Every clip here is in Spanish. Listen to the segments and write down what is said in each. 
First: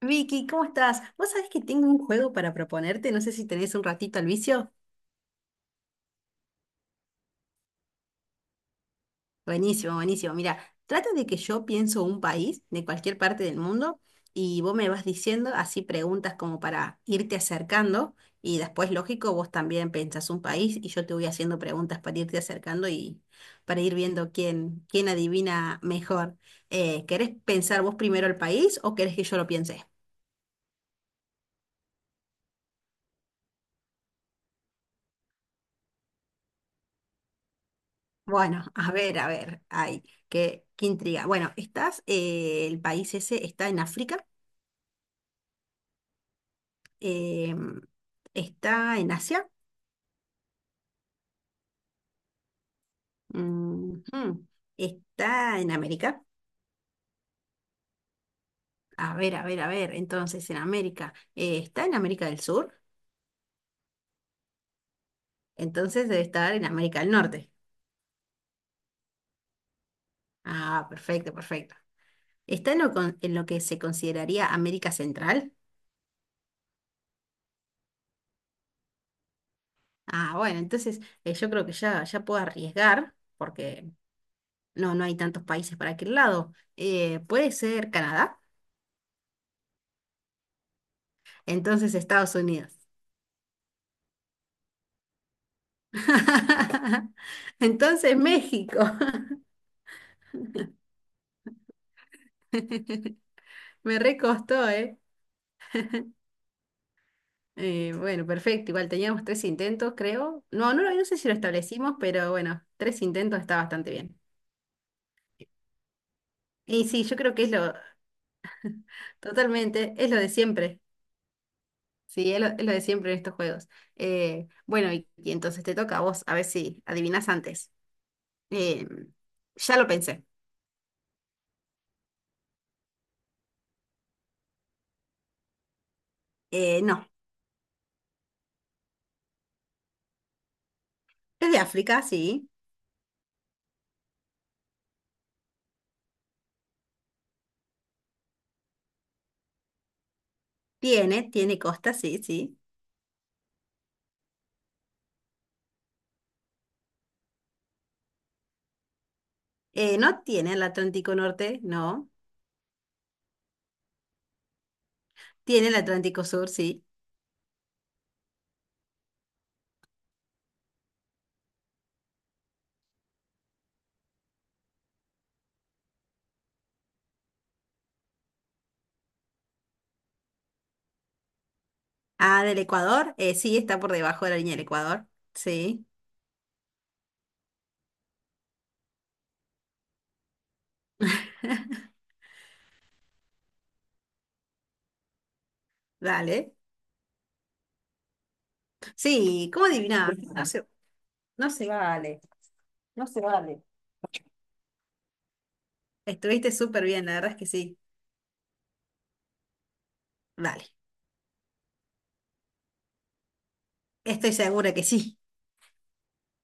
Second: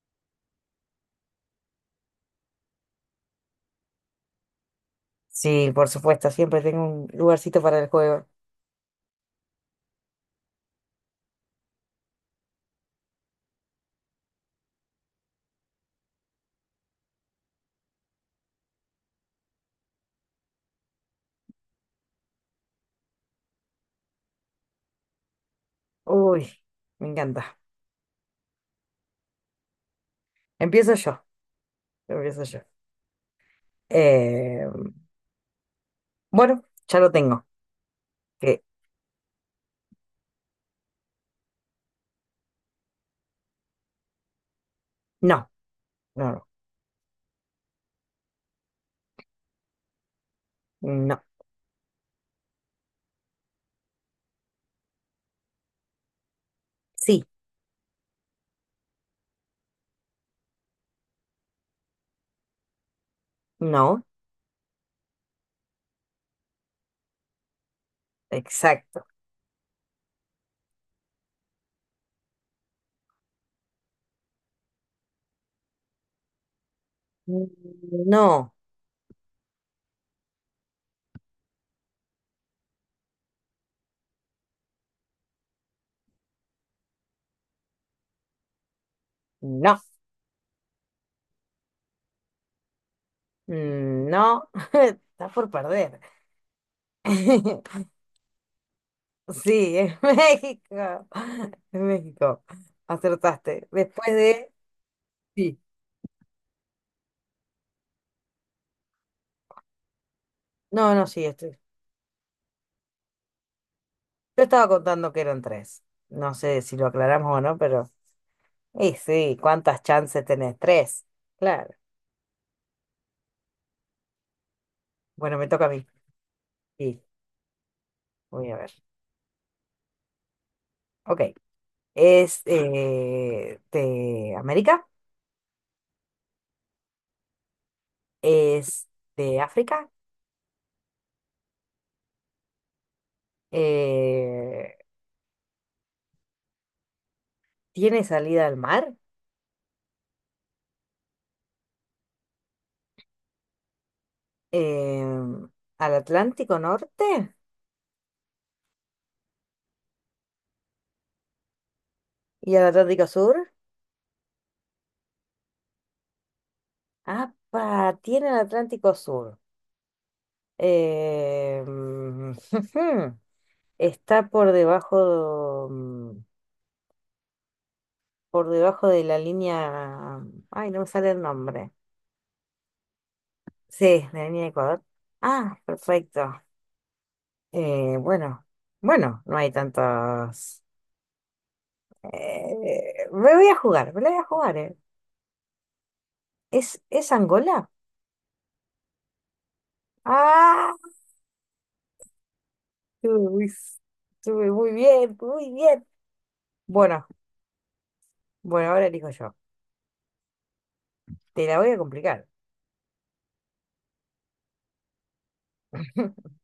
Vicky, ¿cómo estás? Vos sabés que tengo un juego para proponerte, no sé si tenés un ratito al vicio. Sí, por supuesto, siempre tengo un lugarcito para el juego. Buenísimo, buenísimo. Mira, trata de que yo pienso un país de cualquier parte del mundo y vos me vas diciendo así preguntas como para irte acercando y después, lógico, vos también pensás un país y yo te voy haciendo preguntas para irte acercando y para ir viendo quién adivina mejor. Uy, me ¿Querés encanta. pensar vos primero el país o querés que yo lo piense? Empiezo yo, empiezo yo. Eh, bueno, ya lo tengo. Que Bueno, a ver, ay, qué intriga. Bueno, estás, el país ese está en África. no, no, em, ¿Está en Asia? no. Ujú, está en América. Sí, A ver, a ver, a ver, entonces en América, ¿está en América del Sur? no, Entonces debe estar en América del Norte. exacto. Ah, perfecto, perfecto. ¿Está en lo, en lo que se consideraría América Central? No, Ah, bueno, entonces yo creo que ya puedo arriesgar, porque no, no hay tantos países para aquel lado. ¿Puede ser Canadá? no, Entonces Estados Unidos. no. Estás por perder. Entonces México. Sí, es México. Es México. Acertaste. Me Después de... recostó, ¿eh? Sí. Bueno, perfecto. Igual teníamos tres intentos, creo. No, no, No, no no, sé sí, si lo estoy. establecimos, pero bueno, tres intentos está bastante bien. Yo estaba contando que eran tres. No sé si Y lo sí, yo creo aclaramos o que es no, lo pero. Y sí, ¿cuántas totalmente, es lo chances de tenés? siempre. Tres. Claro. Sí, es lo de siempre en estos juegos. Bueno, y Bueno, me entonces toca a te mí. toca a vos, a ver si Sí, adivinás antes. voy a ver. Em, ya lo pensé. Ok. ¿Es de América? No. ¿Es de África? Es de África, sí. Eh, ¿Tiene salida al mar? Tiene costa, sí, sí. Em, ¿Al Atlántico Norte? No tiene el Atlántico Norte, no. ¿Y al Atlántico Sur? Tiene el Atlántico Sur, sí. Ah, tiene el Atlántico Sur. Em, Está por debajo, por debajo de la línea. Ay, no me sale el nombre. Ah, del Ecuador, sí, está Sí, por de debajo la de la línea de línea del Ecuador. Ecuador. Ah, Sí, perfecto. Bueno, bueno, no hay tantos. Me voy a jugar, me la voy a jugar, dale. Es Angola? Sí, ¿cómo adivinaba? ¡Ah! No se vale, no Estuve se muy, vale. estuve muy bien, muy bien. Estuviste súper Bueno, bien, la verdad es que sí. bueno, ahora elijo yo. Vale, Te la voy a complicar. estoy segura que sí.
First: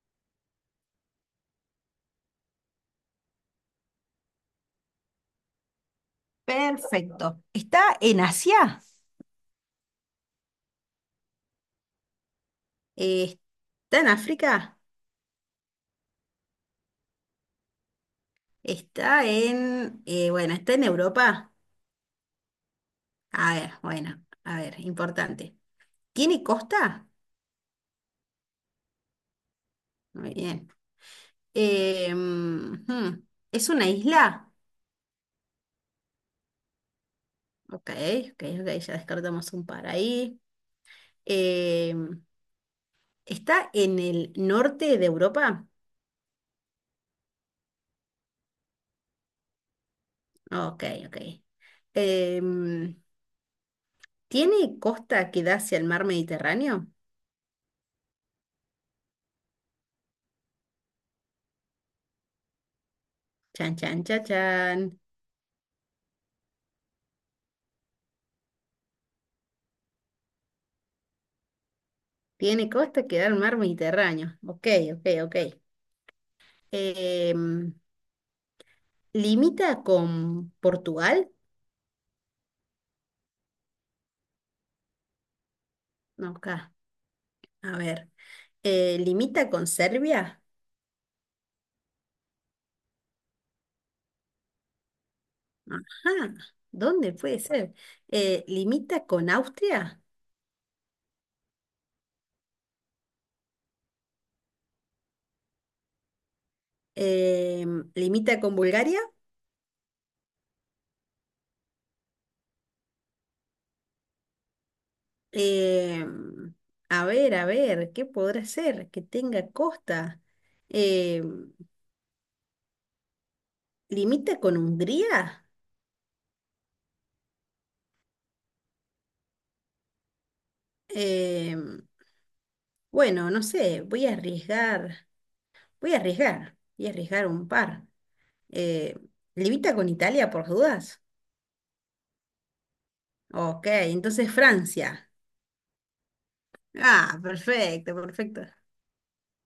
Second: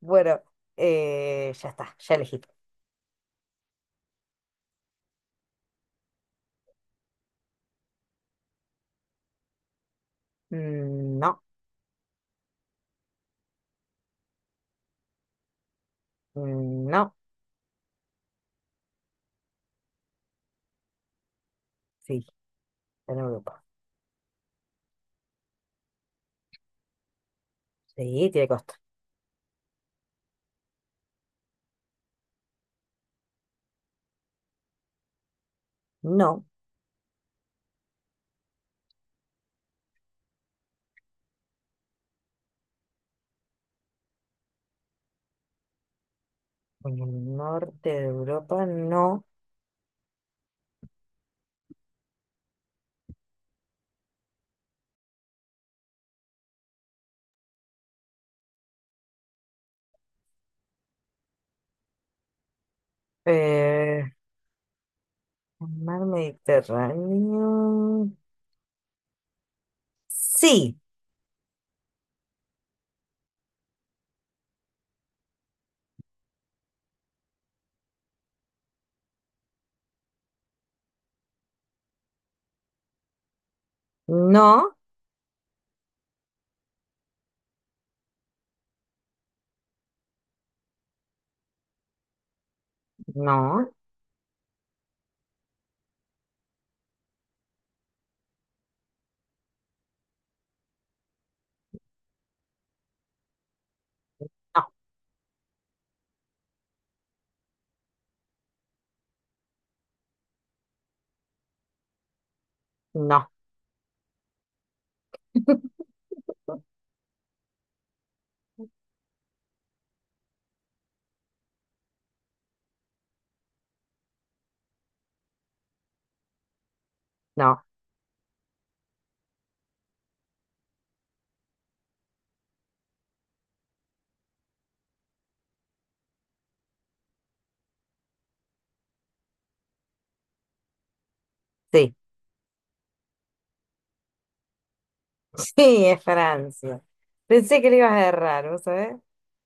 Bueno, ya está, ya elegí. Perfecto. ¿Está en Asia? Mm, no, Eh, ¿Está en África? mm, no. ¿Está en... bueno, está en Europa? Sí, está en A Europa. ver, bueno, a ver, importante. ¿Tiene costa? Sí, tiene costa. Muy bien. Eh, mm, hmm, ¿Es una isla? No, Ok, ok, ok, ya descartamos un par ahí. Eh, ¿Está en el norte de Europa? en el norte de Europa no. Ok, ok. Eh, mm, ¿Tiene costa que da hacia el mar Mediterráneo? Chan, chan, Eh, chan, chan. el mar Mediterráneo. Sí, Tiene costa que da al mar Mediterráneo. Ok, ok, ok. Eh, mm, ¿Limita con Portugal? no, Ok. A ver, ¿limita con Serbia? no, Ajá, ¿dónde puede ser? ¿Limita con Austria? ¿Limita con Bulgaria? no, no, Em, a ver, ¿qué podrá ser? Que tenga costa. Em, ¿Limita con Hungría? no, Em, bueno, no sé, voy a arriesgar, voy a arriesgar un par. Eh, ¿Limita con Italia por dudas? sí. Ok, entonces Francia. Sí, es Francia. Ah, Pensé que le ibas perfecto, a perfecto. errar, ¿vos sabés?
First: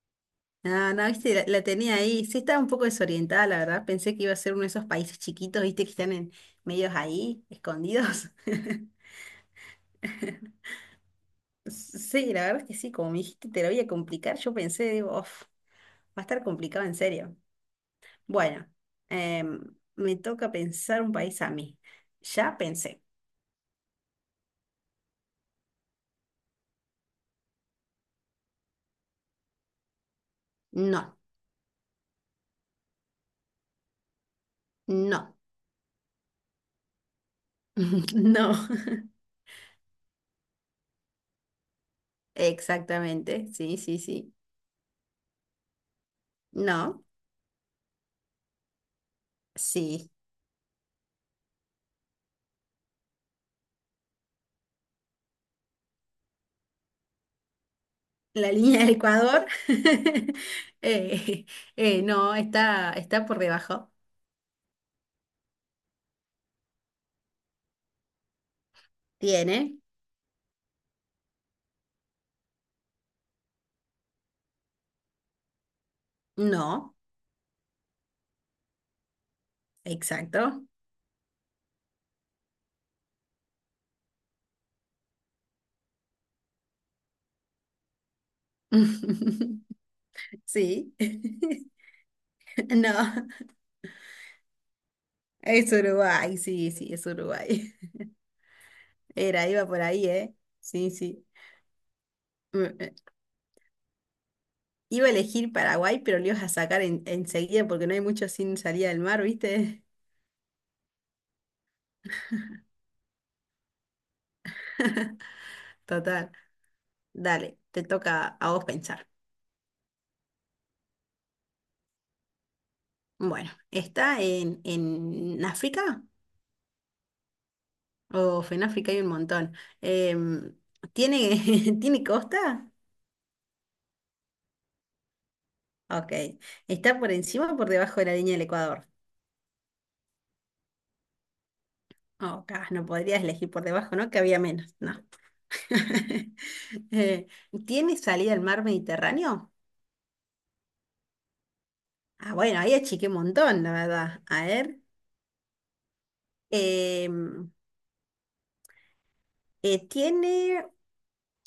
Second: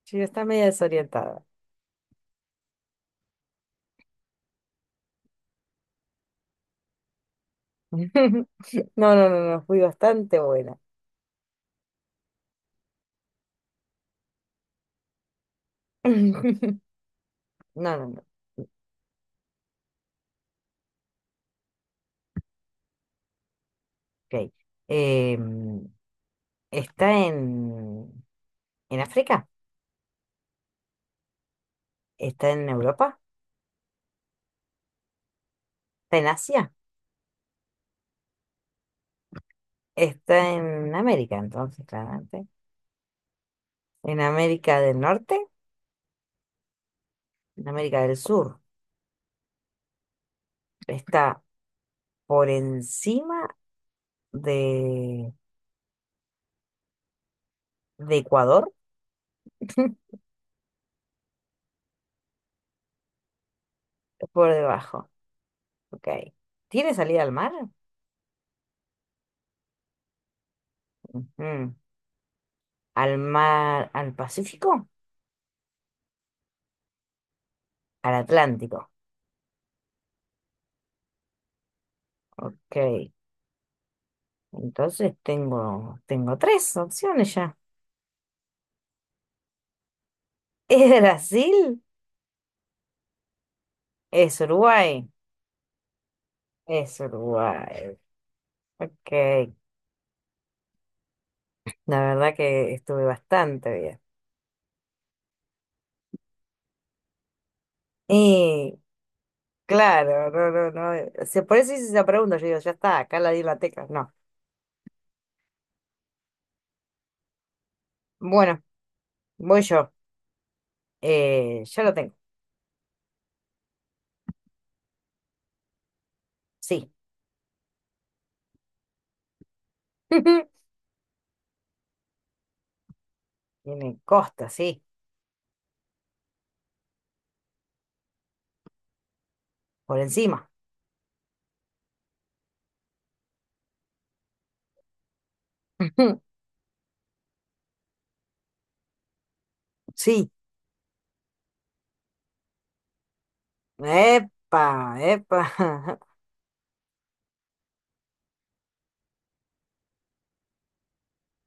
Sí, está media Ah, no, viste, desorientada. la tenía ahí. Sí, estaba un poco desorientada, la verdad. Pensé que iba a ser uno de esos países chiquitos, viste, que están en medios ahí, escondidos. No, no, no, no, fui bastante buena. Sí, la verdad es que sí, como me dijiste, te lo voy a complicar. Yo pensé, digo, "Uf, va a estar complicado en serio." No, no, no. Bueno, em, me toca pensar un país a mí. Ya pensé. Ok. Em, ¿está en África? No, Está en Europa, no, está en Asia, no. está en América, entonces, claramente. Exactamente. Sí, sí, En sí. América del Norte, No, en América del Sur. sí, Está por encima de, de la Ecuador, línea del Ecuador, eh, no, está por debajo. por debajo. Ok. ¿Tiene salida al mar? ¿Tiene? Ujú. ¿Al mar, al Pacífico? No, Al Atlántico. exacto. Ok. Entonces tengo, tengo tres opciones ya. Sí, ¿Es Brasil? no, ¿Es Uruguay? es Uruguay, sí, sí, Es es Uruguay. Uruguay. Era, Ok. iba por ahí, ¿eh? Sí, sí. La verdad Mm, que eh, estuve bastante bien. iba a elegir Paraguay, pero lo ibas a sacar enseguida porque no hay mucho sin Y salida del mar, ¿viste? claro, no, no, no. Se, por eso hice esa pregunta. Yo digo, ya está, acá la di la tecla. No. Total. Dale, te toca a Bueno, vos pensar. voy yo. Ya lo tengo. Bueno, ¿está en África? Sí. Oh, en África hay un montón. Em, ¿Tiene, ¿tiene costa? Tiene costa, sí. Ok. ¿Está por encima o por debajo de la línea del Ecuador? Por encima. Oh, no podrías elegir por debajo, ¿no? Que había menos. No. Eh, ¿tiene salida al mar Mediterráneo? Sí. Ah, bueno, ahí achiqué un montón, la verdad. A Epa, ver. epa. em, ¿Tiene,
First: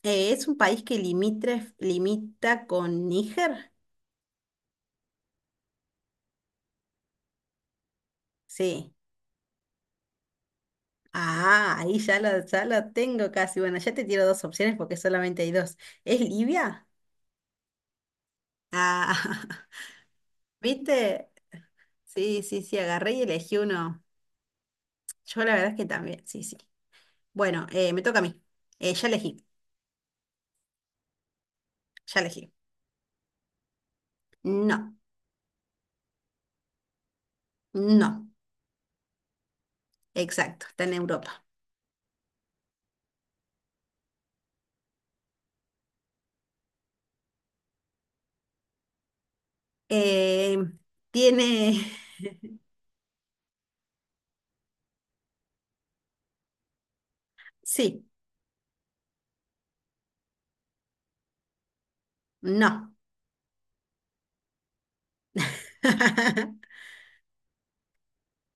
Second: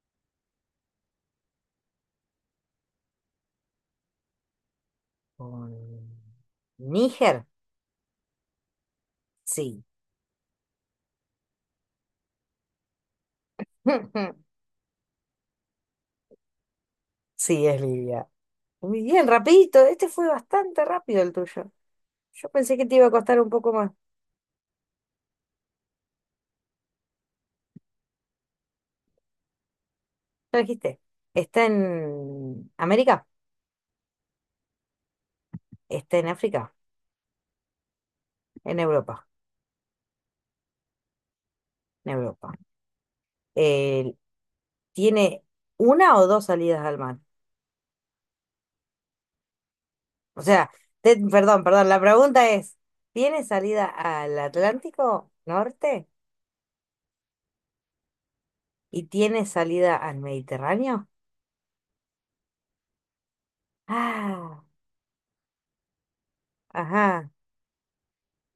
es un país que limita con Níger? Con Níger, Sí. sí. Ah, ahí ya lo tengo casi. Bueno, ya te tiro dos opciones porque solamente hay dos. ¿Es Libia? Sí, es Libia. Muy Ah, bien, rapidito. Este fue bastante rápido ¿viste? el tuyo. Sí, Yo sí, pensé sí, que te iba a agarré y costar un elegí poco más. uno. Yo la verdad es que también, sí, sí. Bueno, me toca a mí. Ya elegí, Lo dijiste. Está ya elegí. en América, No, está en África, no, en Europa, exacto, está en Europa. en Europa. Eh, ¿Tiene una o dos salidas al mar? O Eh, sea, te- perdón, tiene, perdón, la pregunta es, ¿tiene salida al Atlántico Norte sí, y tiene salida al Mediterráneo? no. Ah, ajá.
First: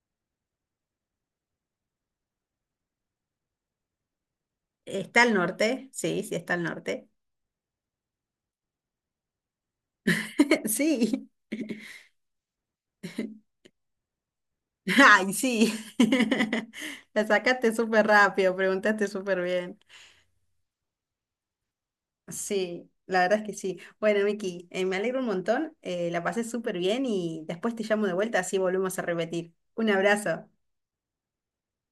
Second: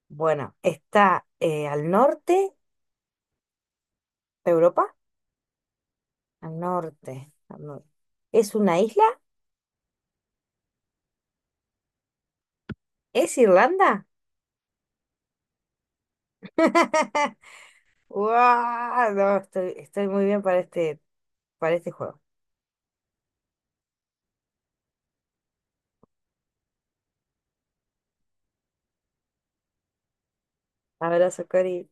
Bueno, está al norte de Europa, ¿Está al norte? Sí, sí, está al al norte. norte, al norte. ¿Es una isla? Sí. ¿Es Irlanda? Ay, sí. La sacaste súper rápido, preguntaste ¡Guau! No, súper estoy, bien. estoy muy bien para este juego. Sí, la verdad es que sí. Bueno, Miki, me alegro un montón. La pasé súper bien y después te llamo de vuelta, así volvemos a repetir. Un abrazo. Abrazo, Cori.